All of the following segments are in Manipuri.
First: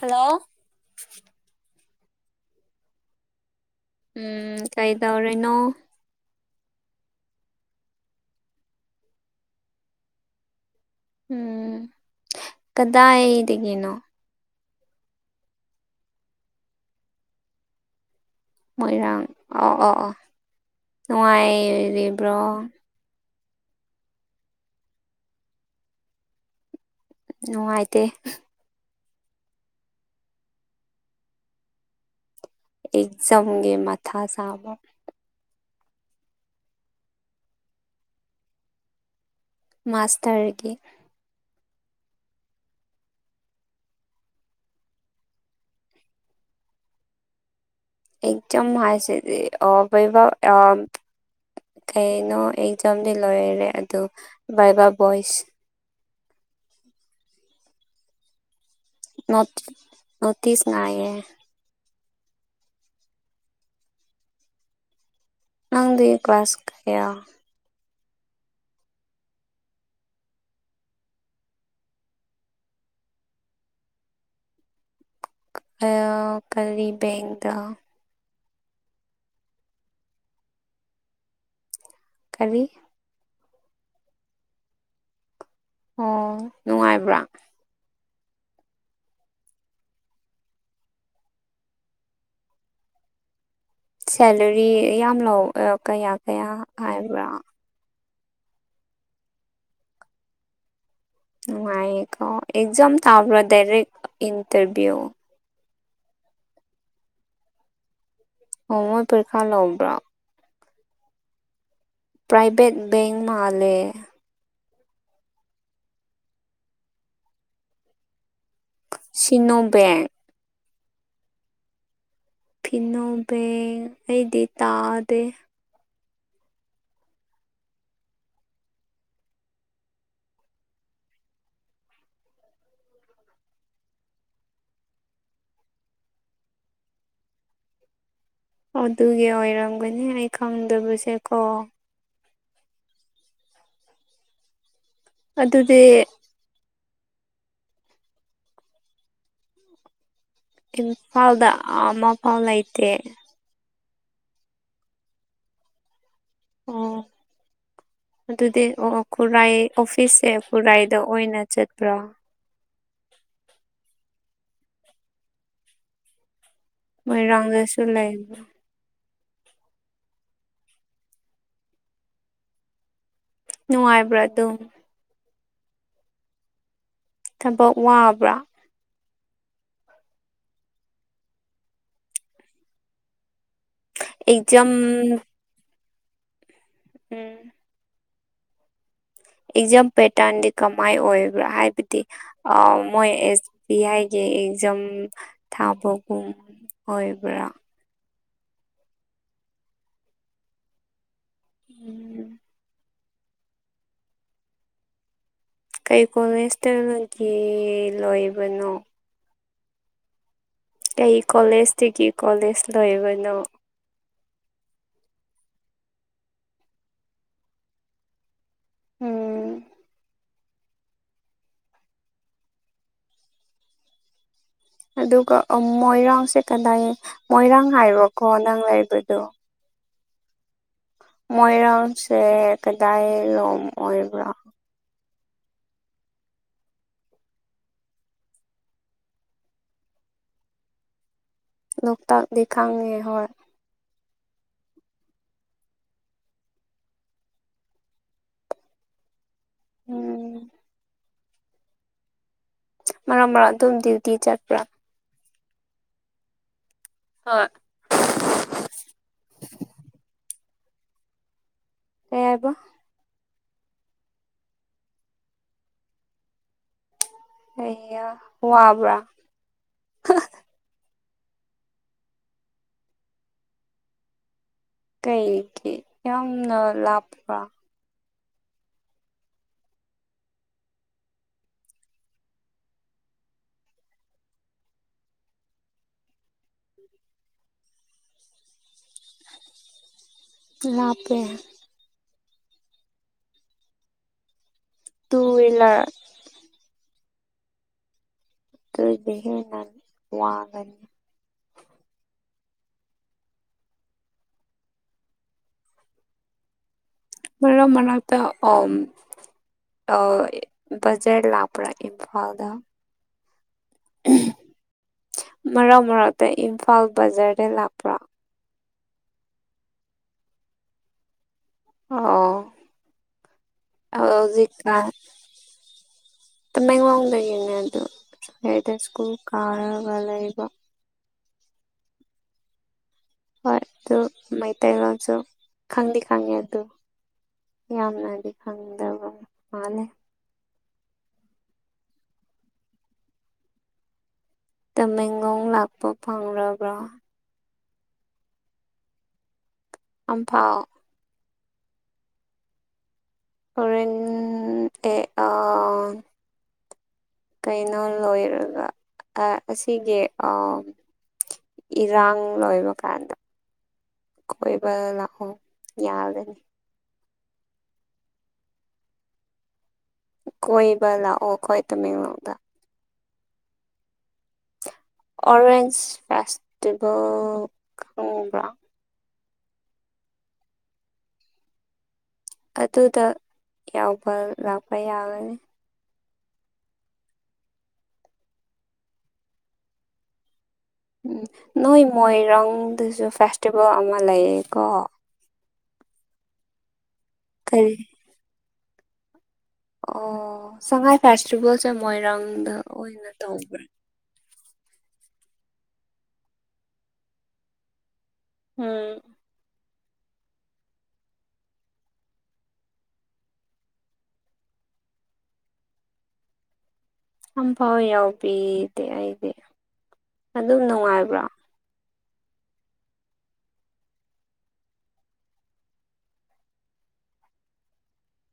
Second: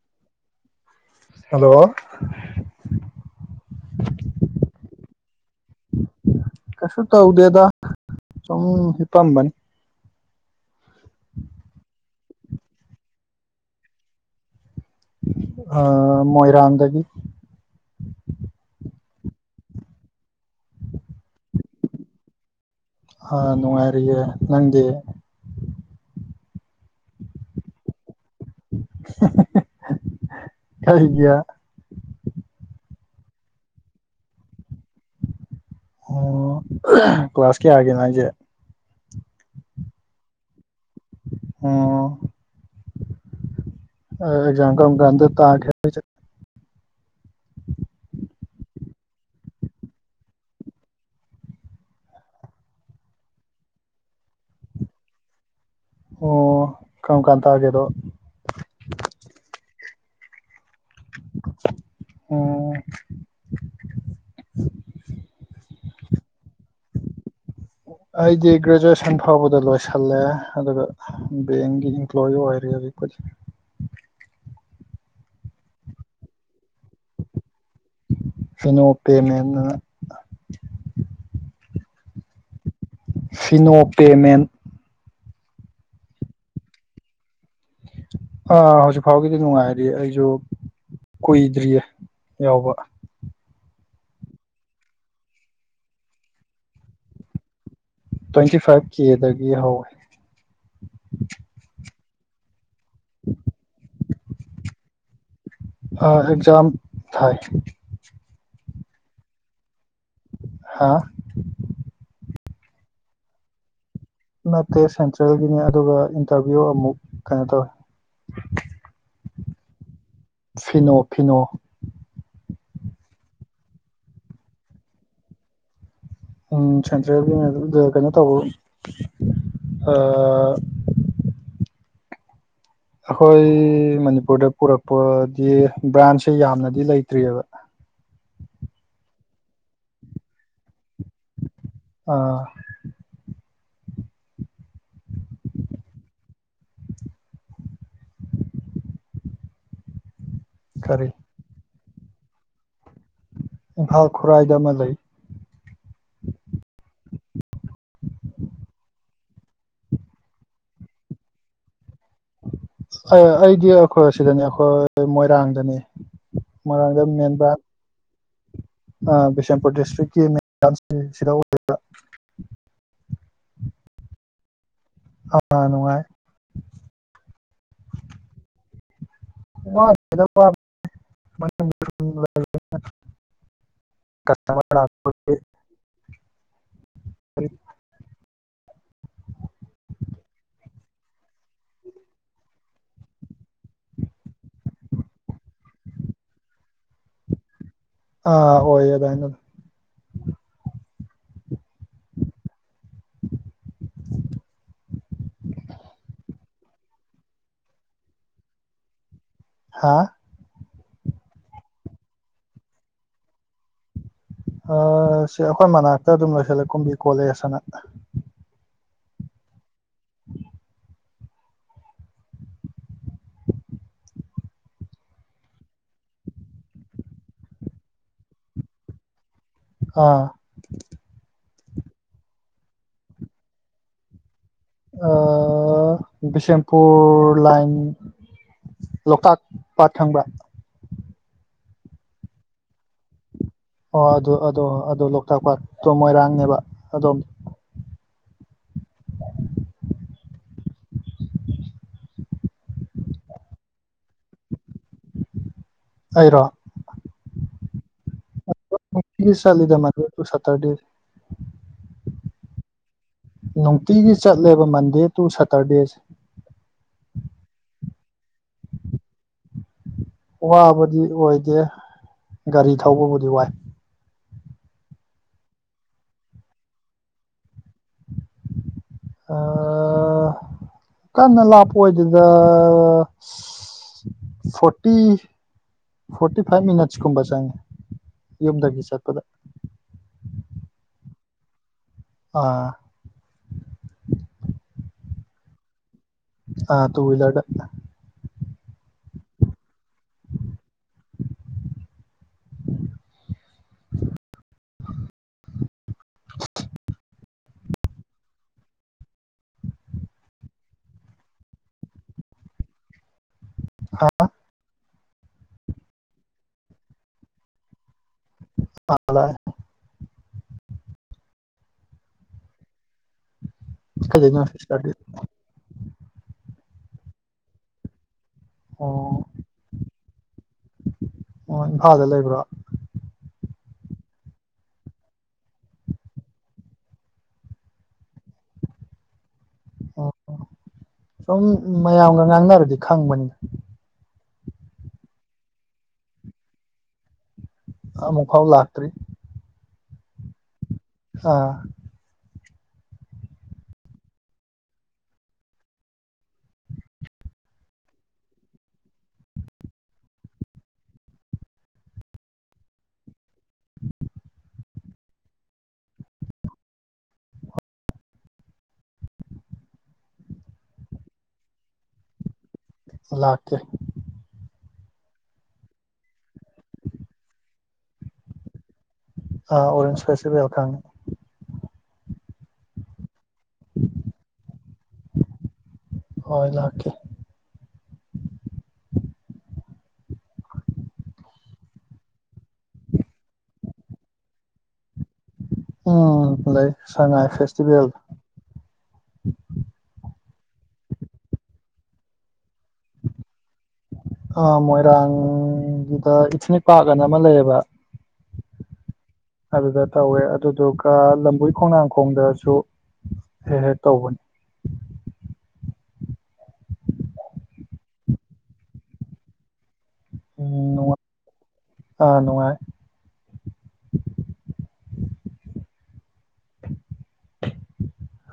ꯍꯜꯂꯣ ꯍꯜꯂꯣ ꯎꯝ ꯀꯩꯗꯧꯔꯤꯅꯣ ꯀꯩꯁꯨ ꯇꯧꯗꯦꯗ ꯁꯨꯝ ꯍꯤꯄꯝꯕꯅꯤ ꯎꯝ ꯀꯗꯥꯏꯗꯒꯤꯅꯣ ꯃꯣꯏꯔꯥꯡꯗꯒꯤ ꯃꯣꯏꯔꯥꯡ ꯑꯣ ꯑꯣ ꯑꯣ ꯅꯨꯡꯉꯥꯏꯔꯤꯕ꯭ꯔꯣ ꯅꯨꯡꯉꯥꯏꯔꯤꯌꯦ ꯅꯪꯗꯤ ꯅꯨꯉꯥꯏꯇꯦ ꯀꯔꯤꯒꯤ ꯑꯦꯛꯖꯥꯝꯒꯤ ꯃꯊꯥ ꯁꯥꯕ ꯑꯣ ꯀ꯭ꯂꯥꯁ ꯀꯌꯥꯒꯤꯅꯣ ꯍꯥꯏꯁꯦ ꯃꯥꯁꯇꯔꯒꯤ ꯑꯣ ꯑꯦꯛꯖꯥꯝ ꯀꯔꯝ ꯀꯥꯟꯗ ꯇꯒꯦ ꯍꯥꯏꯁꯦ ꯑꯦꯖꯥꯝ ꯍꯥꯏꯁꯦꯗꯤ ꯑꯣ ꯕꯩꯕꯥ ꯑꯥ ꯀꯩꯅꯣ ꯑꯦꯛꯖꯥꯝꯗꯤ ꯂꯣꯏꯔꯦ ꯑꯗꯣ ꯚꯥꯏꯕꯥ ꯕꯣꯏꯁ ꯑꯣ ꯀꯥꯔꯝꯀꯥꯟ ꯇꯥꯒꯦ ꯑꯗꯣ ꯅꯣꯇꯤꯁ ꯉꯥꯏꯔꯤꯅꯦ ꯑꯣ ꯅꯡꯗꯤ ꯀ꯭ꯂꯥꯁ ꯀꯥꯌꯥ ꯑꯩꯗꯤ ꯒ꯭ꯔꯦꯖꯨꯑꯦꯁꯟ ꯐꯥꯎꯕꯗ ꯂꯣꯏꯁꯜꯂꯦ ꯑꯗꯨꯒ ꯕꯦꯡꯒꯤ ꯏꯝꯄ꯭ꯂꯣꯌꯤ ꯑꯣꯏꯔꯤ [inaudible] [inaudible] ꯀꯔꯤ ꯕꯦꯡꯛꯗ [unintelligible] ꯀꯔꯤ ꯁꯤꯅꯣ ꯄꯦꯃꯦꯟ ꯑꯣ ꯅꯨꯡꯉꯥꯏꯕ꯭ꯔꯥ ꯑ ꯍꯧꯖꯤꯛ ꯐꯥꯎꯒꯤꯗꯤ ꯅꯨꯡꯉꯥꯏꯔꯤ ꯑꯩꯁꯨ ꯀꯨꯏꯗ꯭ꯔꯤꯌꯦ ꯌꯥꯎꯕ ꯁꯦꯂꯔꯤ ꯌꯥꯝ ꯂꯧ ꯀꯌꯥ ꯀꯌꯥ ꯍꯥꯏꯕ꯭ꯔꯥ ꯇ꯭ꯋꯦꯟꯇꯤ ꯐꯥꯢꯐ ꯀꯦꯗꯒꯤ ꯍꯧꯋꯦ ꯅꯨꯪꯉꯥꯏꯌꯦꯀꯣ ꯑꯦꯛꯖꯝ ꯊꯥꯕ꯭ꯔꯥ ꯗꯗꯥꯏꯔꯦꯛ ꯏꯟꯇꯔꯚ꯭ꯌꯨ ꯑꯦꯛꯖꯥꯝ ꯊꯥꯏ ꯑꯣ ꯃꯣꯏ ꯄꯔꯤꯈꯥ ꯂꯧꯕꯔꯣ ꯍꯥ ꯄ꯭ꯔꯥꯏꯚꯦꯠ ꯕꯦꯡꯛ ꯃꯥꯂꯦ ꯅꯠꯇꯦ ꯁꯦꯟꯇ꯭ꯔꯦꯜꯒꯤꯅꯤ ꯑꯗꯨꯒ ꯏꯟꯇꯔꯚꯤꯌꯨ ꯑꯃꯨꯛ ꯀꯩꯅꯣ ꯇꯧꯋꯦ ꯁꯤꯅꯣ ꯕꯦꯡꯛ ꯐꯤꯅꯣ ꯐꯤꯅꯣ ꯐꯤꯅꯣꯕꯦꯡ ꯑꯩꯗꯤ ꯇꯥꯗꯦ ꯁꯦꯟꯇ꯭ꯔꯦꯜꯒꯤꯅꯦ ꯀꯩꯅꯣ ꯇꯧꯕ [unintelligible] ꯇꯥꯗ꯭ꯔꯦ ꯑꯩꯈꯣꯏ ꯃꯅꯤꯄꯨꯔꯗ ꯄꯨꯔꯛꯄꯗꯤ ꯕ꯭ꯔꯥꯟꯁꯦ ꯌꯥꯝꯅꯗꯤ ꯂꯩꯇ꯭ꯔꯤꯌꯦꯕ ꯑꯣ ꯑꯗꯨꯒꯤ ꯑꯣꯏꯔꯝꯒꯅꯤ ꯑꯩ ꯈꯪꯗꯕꯁꯦꯀꯣ ꯑꯥ ꯑꯗꯨꯗꯤ ꯀꯔꯤ ꯏꯝꯐꯥꯜꯗ ꯑꯃꯐꯥꯎ ꯂꯩꯇꯦ ꯏꯝꯐꯥꯜ ꯈꯨꯔꯥꯏꯗ ꯑꯃ ꯂꯩ ꯑꯣ ꯑꯗꯨꯗꯤ ꯑꯣꯑꯣ ꯈꯨꯔꯥꯏ ꯑꯣꯐꯤꯁꯁꯦ ꯈꯨꯔꯥꯏꯗ ꯑꯣꯏꯅ ꯆꯠꯄ꯭ꯔꯣ ꯑ ꯑꯩꯗꯤ ꯑꯩꯈꯣꯏ ꯁꯤꯗꯅꯦ ꯑꯩꯈꯣꯏ ꯃꯣꯏꯔꯥꯡꯗꯅꯦ ꯃꯣꯢꯔꯥꯡꯗ ꯃꯦꯟꯕꯥꯔꯟ ꯃꯣꯏꯔꯥꯡꯗꯁꯨ ꯂꯩꯕ꯭ꯔꯥ ꯑ ꯕꯤꯁꯦꯝꯄꯨꯔ ꯗꯤꯁꯇ꯭ꯔꯤꯛꯀꯤ ꯁꯤꯗ ꯑꯣꯏꯔꯤꯕ ꯅꯨꯡꯉꯥꯏꯕ꯭ꯔꯥ ꯑꯗꯨ ꯑ ꯅꯨꯡꯉꯥꯏ ꯊꯕꯛ ꯋꯥꯕ꯭ꯔꯥ [unintelligible] ꯑꯦꯛꯖꯥꯝ ꯀꯁꯇꯥꯃꯔ ꯂꯥꯛꯄꯒꯤ ꯎꯝ ꯑꯦꯛꯖꯥꯝ ꯄꯦꯇꯔꯟꯗꯤ ꯀꯝ ꯃꯥꯏ ꯑꯣꯏꯕ꯭ꯔꯥ ꯍꯥꯏꯕꯗꯤ ꯑ ꯃꯣꯏ ꯑꯦꯁ ꯕꯤ ꯑꯥꯏꯒꯤ ꯑꯦꯛꯖꯥꯝ ꯊ ꯄꯣꯒꯨꯝ ꯑꯣꯏꯕ꯭ꯔꯥ ꯑꯥ ꯑꯣꯏꯌꯦ ꯑꯗꯨꯃꯥꯢꯅ ꯗꯨꯝ ꯎꯝ ꯏꯟꯇꯔꯅꯦꯜꯒꯤ ꯂꯣꯏꯕꯅꯣ ꯍꯥꯥ ꯀꯩ ꯀꯣꯂꯦꯖꯇꯒꯤ ꯀꯣꯂꯦꯖ ꯂꯣꯢꯕꯅꯣ ꯑ ꯁꯤ ꯑꯩꯈꯣꯏ ꯃꯅꯥꯛꯇ ꯑꯗꯨꯝ ꯂꯣꯏꯁꯤꯜꯂꯦ ꯀꯨꯝꯕꯤ ꯀꯣꯂꯦꯖꯅ ꯎꯝ ꯑꯗꯨꯒ ꯑ ꯃꯣꯏꯔꯥꯡꯁꯦ ꯀꯗꯥꯏ ꯃꯣꯏꯔꯥꯡ ꯍꯥꯏꯔꯣꯀꯣ ꯅꯪ ꯂꯩꯕꯗꯨ ꯑꯥ ꯃꯣꯏꯔꯥꯡꯁꯦ ꯀꯗꯥꯢ ꯂꯣꯝ ꯑꯣꯏꯕ꯭ꯔꯥ ꯑ ꯕꯤꯁꯦꯝꯄꯨꯔ ꯂꯥꯏꯟ ꯂꯣꯛꯇꯥꯛ ꯄꯥꯠ ꯈꯪꯕ꯭ꯔꯥ ꯂꯣꯛꯇꯥꯛꯇꯤ ꯈꯪꯉꯦ ꯍꯣꯏ ꯑꯣ ꯑꯗꯨ ꯑꯗꯣ ꯑꯗꯨ ꯂꯣꯛꯇꯥꯛ ꯄꯥꯠ ꯃꯣꯏꯔꯥꯡꯅꯦꯕ ꯑꯗꯣꯝ ꯎꯝ ꯃꯔꯛ ꯃꯔꯛ ꯑꯗꯨꯝ ꯗꯋꯨꯇꯤ ꯆꯠꯄ꯭ꯔꯥ ꯑꯩꯔꯣ ꯍꯣꯏ ꯑꯗꯨꯝ ꯅꯨꯡꯇꯤꯒꯤ ꯆꯠꯂꯤꯗ ꯃꯟꯗꯦ ꯇꯨ ꯁꯦꯠꯇꯔꯗꯦ ꯗꯤ ꯀꯩ ꯍꯥꯏꯕ ꯅꯨꯡꯇꯤꯒꯤ ꯆꯠꯂꯦꯕ ꯃꯟꯗꯦ ꯇꯨ ꯁꯦꯠꯇꯔꯗꯦꯁꯦ ꯑꯩꯌꯥ ꯋꯥꯕ꯭ꯔꯥ ꯋꯥꯕꯗꯤ ꯑꯣꯏꯗꯦ ꯒꯥꯔꯤ ꯊꯧꯕꯕꯨꯗꯤ ꯋꯥꯏ ꯀꯩꯒꯤ ꯌꯥꯝꯅ ꯂꯥꯞꯄ꯭ꯔꯣ ꯑꯑꯑꯑꯑ ꯀꯟꯅ ꯂꯥꯞꯄ ꯑꯣꯏꯗꯦꯗ ꯐꯣꯔꯇꯤ ꯐꯣꯔꯇꯤ ꯐꯥꯏꯚ ꯃꯤꯅꯠꯁ ꯀꯨꯝꯕ ꯆꯪꯉꯦ ꯌꯨꯝꯗꯒꯤ ꯆꯠꯄꯗ ꯂꯥꯞꯄꯦ ꯑꯥ ꯇꯨ ꯋꯤꯜꯂꯔ ꯑꯥ ꯇꯨ ꯋꯤꯜꯂꯔꯗ ꯇꯧꯗꯦꯍꯦ ꯅꯪ ꯋꯥꯥꯒꯅꯤ [unintelligible] [inaudible] ꯃꯔꯛ ꯃꯔꯛ ꯇ ꯑꯣꯝ ꯑꯧ ꯕꯖꯔ ꯂꯥꯛꯄ꯭ꯔꯥ ꯏꯝꯐꯥꯜꯗ ꯍꯥꯥ ꯃꯔꯛ ꯃꯔꯛꯇ ꯏꯝꯐꯥꯜ ꯕꯖꯥꯔꯗ ꯂꯥꯛꯄ꯭ꯔꯥ ꯑ ꯂꯥꯛꯑꯦ ꯑꯣ ꯀꯩꯗꯩꯅꯣ ꯍꯧꯖꯤꯛꯀꯥꯟ ꯁꯤꯁꯇꯔꯗꯤ ꯇꯃꯦꯡꯂꯣꯡꯗꯒꯤꯅꯦ ꯑꯗꯨ ꯑꯩꯗꯣ ꯁ꯭ꯀꯨꯜ ꯑꯣ ꯀꯥꯔꯒ ꯂꯩꯕ ꯑꯣ ꯏꯝꯐꯥꯜꯗ ꯂꯩꯕ꯭ꯔꯣ ꯍꯣꯏ ꯑꯗꯨ ꯃꯩꯇꯩꯔꯣꯟꯜꯁꯨ ꯈꯪꯗꯤ ꯈꯪꯉꯦ ꯑꯗꯨ ꯌꯥꯝꯅꯗꯤ ꯈꯪꯗꯕ ꯃꯥꯜꯂꯦ ꯑꯣ ꯁꯨꯝ ꯃꯌꯥꯝꯒ ꯉꯥꯡꯅꯔꯗꯤ ꯈꯪꯕꯅꯤꯅ ꯇꯃꯦꯡꯂꯣꯡ ꯂꯥꯛꯄ ꯐꯪꯂꯕ꯭ꯔꯥ ꯑꯃꯨꯛ ꯐꯥꯎ ꯂꯥꯛꯇ꯭ꯔꯤ ꯑꯝ ꯐꯥꯎ ꯑꯥ ꯍꯣꯔꯦꯟ ꯇꯦ ꯑꯥ ꯀꯩꯅꯣ ꯂꯣꯏꯔꯒ ꯑꯁꯤꯒꯤ ꯏꯔꯥꯡ ꯂꯣꯏꯕ ꯀꯥꯟꯗ ꯀꯣꯏꯕ ꯂꯛꯑꯣ ꯌꯥꯔꯅꯤ ꯀꯣꯏꯕ ꯂꯥꯛꯑꯣꯈꯣꯏ ꯇꯃꯦꯡꯂꯣꯡ ꯗ ꯂꯛꯀꯦ ꯑꯣꯔꯦꯟꯖ ꯐꯦꯁꯇꯤꯕꯜ ꯈꯪꯕ꯭ꯔꯥ ꯑꯥ ꯑꯣꯔꯦꯟꯖ ꯐꯦꯁꯤꯐꯜ ꯈꯪꯉꯦ ꯑꯗꯨꯗ ꯌꯥꯎꯕ ꯂꯥꯛꯄ ꯌꯥꯒꯅꯤ ꯍꯣꯏ ꯂꯥꯛꯀꯦ ꯎꯝ ꯅꯣꯏ ꯃꯣꯏꯔꯥꯡꯗꯁꯨ ꯐꯦꯁꯇꯤꯚꯦꯜ ꯑꯃ ꯂꯩꯌꯦꯀꯣ ꯎꯝ ꯂꯩ ꯁꯉꯥꯏ ꯀꯔꯤ ꯐꯦꯁꯇꯤꯚꯦꯜ ꯑꯣ ꯁꯉꯥꯏ ꯐꯦꯁꯇꯤꯚꯦꯜꯁꯦ ꯃꯣꯏꯔꯥꯡꯗ ꯑꯣꯏꯅ ꯇꯧꯕ꯭ꯔꯥ ꯑꯥ ꯃꯣꯏꯔꯥꯡꯒꯤꯗ ꯏꯊꯅꯤꯛ ꯄꯥꯔꯛ ꯑꯅ ꯑꯃ ꯂꯩꯌꯦꯕ ꯎꯝ ꯑꯗꯨꯗ ꯇꯧꯋꯦ ꯑꯗꯨꯗꯨꯒ ꯂꯝꯕꯣꯏ ꯈꯣꯡꯅꯥꯡꯈꯣꯡꯗꯁꯨ ꯍꯦꯛ ꯍꯦꯛ ꯇꯧꯕꯅꯤ [inaudible] ꯑꯝ ꯐꯥꯎ ꯌꯥꯎꯕꯤꯗꯦ ꯑꯩꯗꯤ ꯑꯗꯨꯝ ꯎꯝ ꯅꯨꯡꯉꯥꯏ ꯅꯨꯡꯉꯥꯏꯕ꯭ꯔꯣ ꯑꯥ ꯅꯨꯡꯉꯥꯏꯌꯦ [inaudible]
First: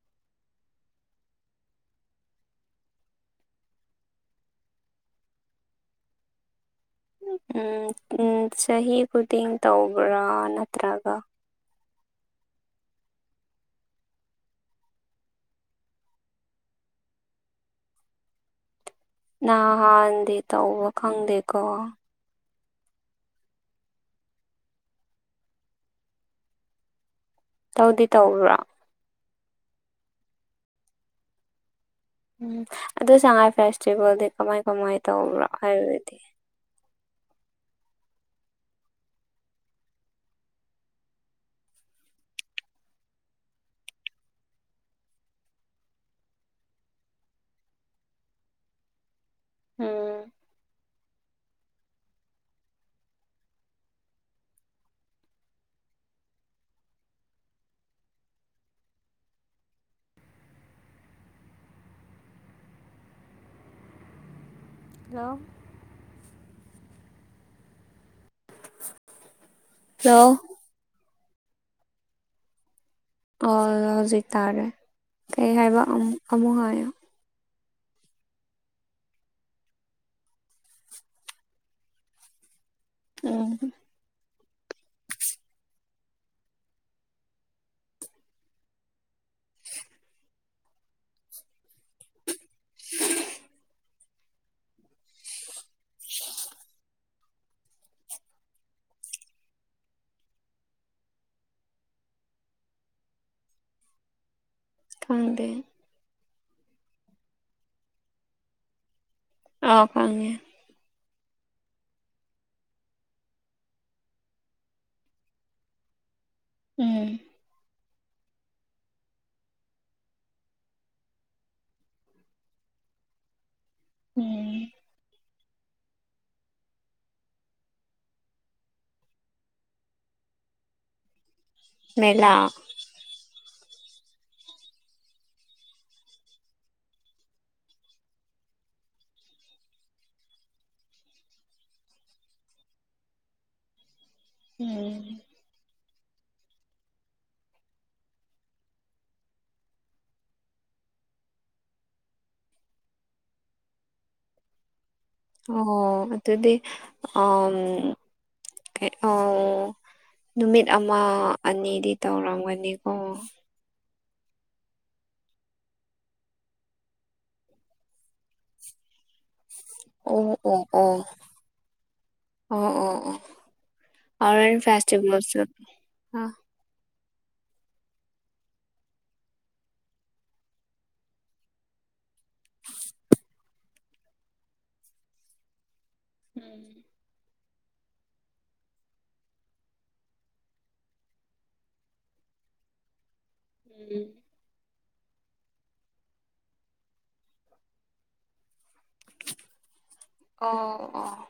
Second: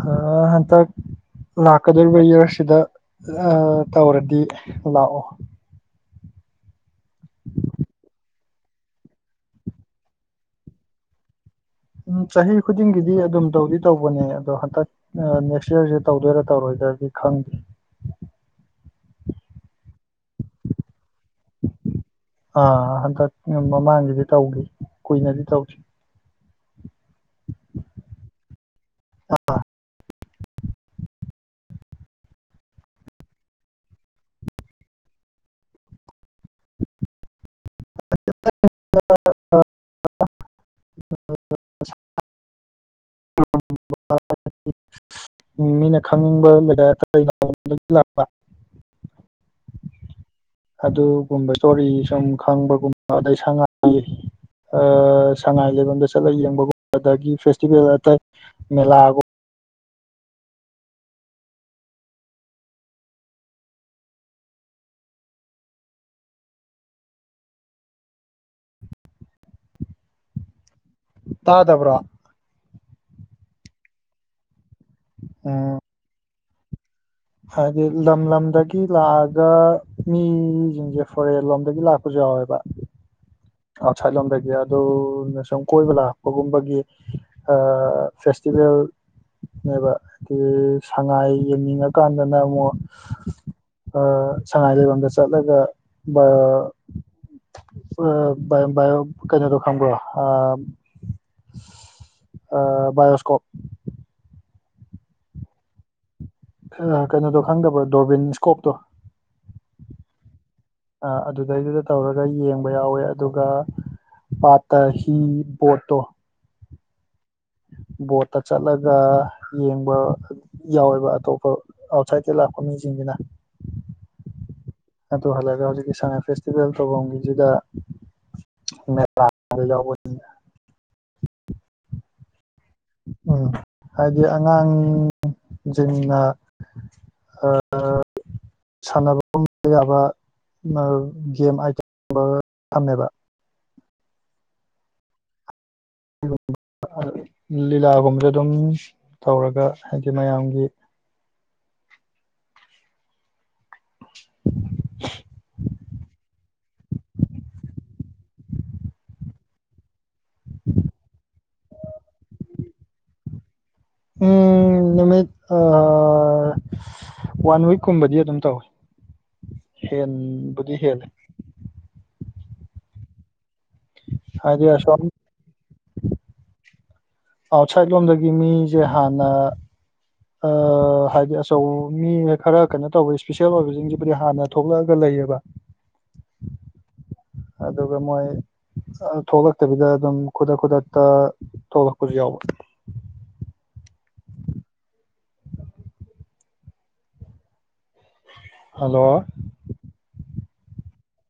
ꯍꯥ ꯍꯥꯟꯇꯛ ꯂꯥꯛꯀꯗꯧꯔꯤꯕ ꯏꯌꯥꯔꯁꯤꯗ ꯇꯧꯔꯗꯤ ꯂꯥꯛꯑꯣ ꯎꯝ ꯎꯝ ꯆꯍꯤ ꯈꯨꯗꯤꯡ ꯇꯧꯕ꯭ꯔꯥ ꯅꯠꯇ꯭ꯔꯒ ꯎꯝ ꯆꯍꯤ ꯈꯨꯗꯤꯡꯒꯤꯗꯤ ꯑꯗꯨꯝ ꯇꯧꯗꯤ ꯇꯧꯕꯅꯦ ꯑꯗꯣ ꯍꯟꯗꯛ ꯅꯦꯛꯁ ꯏꯔꯁꯤ ꯇꯧꯗꯣꯏꯔꯥ ꯇꯧꯔꯣꯏ ꯑꯗꯨꯗꯤ ꯈꯪꯗꯦ [inaudible] ꯅꯍꯥꯟꯗꯤ ꯇꯧꯕ ꯈꯪꯗꯦꯀꯣ ꯑꯥ ꯍꯟꯗꯛ ꯃꯃꯥꯡꯒꯤꯗꯤ ꯇꯧꯈꯤ ꯀꯨꯏꯅꯗꯤ ꯇꯧꯗ꯭ꯔꯤ ꯇꯧꯗꯤ ꯇꯧꯕ꯭ꯔ ꯑꯥ ꯎꯝ ꯑꯗꯨ ꯁꯉꯥꯏ ꯐꯦꯁꯇꯤꯚꯦꯜꯗꯤ ꯀꯃꯥꯏ ꯀꯃꯥꯏ ꯇꯧꯕ꯭ꯔꯥ ꯍꯥꯏꯔꯗꯤ [unintelligible] [unintelligible] ꯃꯤꯅ ꯈꯪꯅꯤꯡꯕ [unintelligible] ꯗꯥꯩꯅ ꯂꯥꯛꯄ ꯎꯝ ꯑꯗꯨ ꯨꯎꯝꯕ ꯏꯁꯇꯣꯔꯤ ꯁꯨꯝ ꯈꯪꯕꯒꯨꯝꯕ ꯑꯗꯩ ꯁꯉꯥꯏ ꯑꯥ ꯁꯉꯥꯏ ꯂꯩꯔꯣꯝꯗ ꯆꯠꯂꯒ ꯌꯦꯡꯕꯒꯨꯝꯕ ꯑꯗꯒꯤ ꯐꯦꯁꯇꯤꯚꯦꯜ ꯑꯇꯩ ꯃꯦꯂꯥꯒꯨꯝꯕ ꯍꯜꯂꯣ ꯂꯣ ꯇꯥꯗꯕ꯭ꯔꯣ ꯑꯥ ꯍꯧꯖꯤꯛ ꯇꯥꯔꯦ ꯀꯩ ꯎꯝ ꯍꯥꯏꯕ ꯑꯃꯨ ꯑꯃꯨꯛ ꯍꯥꯏꯌꯣ ꯍꯥꯏꯗꯤ ꯂꯝ ꯂꯝꯗꯒꯤ ꯂꯥꯛꯑꯒ ꯃꯤꯁꯤꯡꯖꯦ ꯐꯣꯔꯦꯟ ꯂꯣꯝꯗꯒꯤ ꯂꯥꯛꯄꯁꯨ ꯌꯥꯎꯋꯦ ꯍꯣꯏꯕ ꯎꯝ ꯑꯎ ꯁꯏꯠ ꯂꯣꯝꯗꯒꯤ ꯌꯗꯨꯅ ꯁꯨꯝ ꯀꯣꯏꯕ ꯂꯥꯛꯄꯒꯨꯝꯕꯒꯤ ꯑꯥ ꯐꯦꯁꯇꯤꯚꯦꯜ ꯅꯦꯕ ꯑꯥ ꯁꯉꯥꯏ ꯌꯦꯡꯅꯤꯡꯉꯀꯥꯟꯗꯅ ꯑꯃꯨꯛ ꯑꯥ ꯁꯉꯥꯏ ꯂꯩꯐꯝꯗ ꯆꯠꯂꯒ ꯑꯥ ꯑꯥ ꯕꯥꯏꯌꯣꯝ ꯕꯥꯏꯌꯣꯝ ꯀꯩꯅꯣꯗꯣ ꯈꯪꯕ꯭ꯔꯣ ꯑꯥ ꯑꯥ ꯕꯌꯣꯁꯀꯣꯞ ꯈꯪꯗꯦ ꯀꯩꯅꯣꯗꯣ ꯈꯪꯗꯕ꯭ꯔꯣ ꯗꯣꯔꯕꯤꯟ ꯏꯁꯀꯣꯞꯇꯣ ꯑꯣ ꯐꯡꯉꯦ ꯑꯗꯨꯗꯩꯗꯨꯗ ꯇꯧꯔꯒ ꯌꯦꯡꯕ ꯌꯥꯎꯋꯦ ꯑꯗꯨꯒ ꯄꯥꯇ ꯍꯤ ꯄꯣꯠꯇꯣ ꯎꯝ ꯕꯣꯠꯇ ꯆꯠꯂꯒ ꯌꯦꯡꯕ ꯌꯥꯎꯋꯦꯕ ꯑꯇꯣꯞꯄ ꯑꯥꯎꯠꯁꯥꯏꯠꯇꯩ ꯂꯥꯛꯄ ꯃꯤꯁꯤꯡꯗꯨꯅ ꯎꯝ ꯑꯗꯨ ꯍꯜꯂꯒ ꯍꯧꯖꯤꯛꯀꯤ ꯁꯉꯥꯏ ꯐꯦꯁꯇꯤꯚꯦꯜ ꯇꯧꯐꯝꯒꯤꯁꯤꯗ [unintelligible] ꯃꯦꯂꯥ ꯎꯝ ꯍꯥꯏꯗꯤ ꯑꯉꯥꯡꯖꯤꯡꯅ ꯑꯥ ꯁꯥꯟꯅꯕꯨꯝ ꯌꯥꯕ [unintelligible] ꯒꯦꯝ ꯑꯥꯏꯇꯦꯝꯒꯨꯝꯕ ꯊꯝꯃꯦꯕ ꯎꯝ [unintelligible] ꯂꯤꯂꯥꯒꯨꯝꯕꯗ ꯑꯗꯨꯝ ꯇꯧꯔꯒ ꯍꯥꯏꯗꯤ ꯃꯌꯥꯝꯒꯤ ꯑꯣ ꯑꯗꯨꯗꯤ ꯑꯝ ꯑ ꯀꯩ ꯑꯣ ꯅꯨꯃꯤꯠ ꯑꯃ ꯑꯅꯤꯗꯤ ꯇꯧꯔꯝꯒꯅꯤꯀꯣ ꯎꯝ ꯅꯨꯃꯤꯠ ꯑ ꯋꯥꯟꯋꯤꯛꯀꯨꯝꯕꯗꯤ ꯑꯗꯨꯝ ꯇꯧꯋꯤ ꯑꯣ ꯑꯣ ꯍꯦꯟꯕꯨꯗꯤ ꯑꯣ ꯍꯦꯜꯂꯦ ꯑꯣ ꯑꯣ ꯑꯣ ꯑꯣꯔꯦꯜ ꯍꯥꯏꯗꯤ ꯑꯁꯣꯝ ꯐꯦꯁꯇꯤꯕꯦꯜꯁꯨ ꯑꯥ ꯑꯥꯎꯠꯁꯥꯏꯠ ꯂꯣꯝꯗꯒꯤ ꯃꯤꯁꯦ ꯍꯥꯟꯅ ꯑꯥ ꯍꯥꯏꯗꯤ ꯑꯆꯧꯕ ꯃꯤ ꯈꯔ ꯀꯩꯅꯣ ꯇꯧꯕ ꯏꯁꯄꯤꯁꯦꯜ ꯑꯣꯏꯕꯁꯤꯡꯁꯤꯕꯨꯗꯤ ꯍꯥꯟꯅ ꯊꯣꯛꯂꯛꯑꯒ ꯂꯩ ꯀꯩꯌꯦꯕ ꯎꯝ ꯑꯗꯨꯒ ꯃꯣꯏ ꯑꯗꯨ ꯊꯣꯛꯂꯛꯇꯕꯤꯗ ꯑꯗꯨꯝ ꯈꯨꯗꯛ ꯈꯨꯗꯛꯇ ꯊꯣꯛꯂꯛꯄꯁꯨ ꯌꯥꯎꯕ ꯎꯝ ꯍꯜꯂꯣ ꯑꯣ ꯑꯣ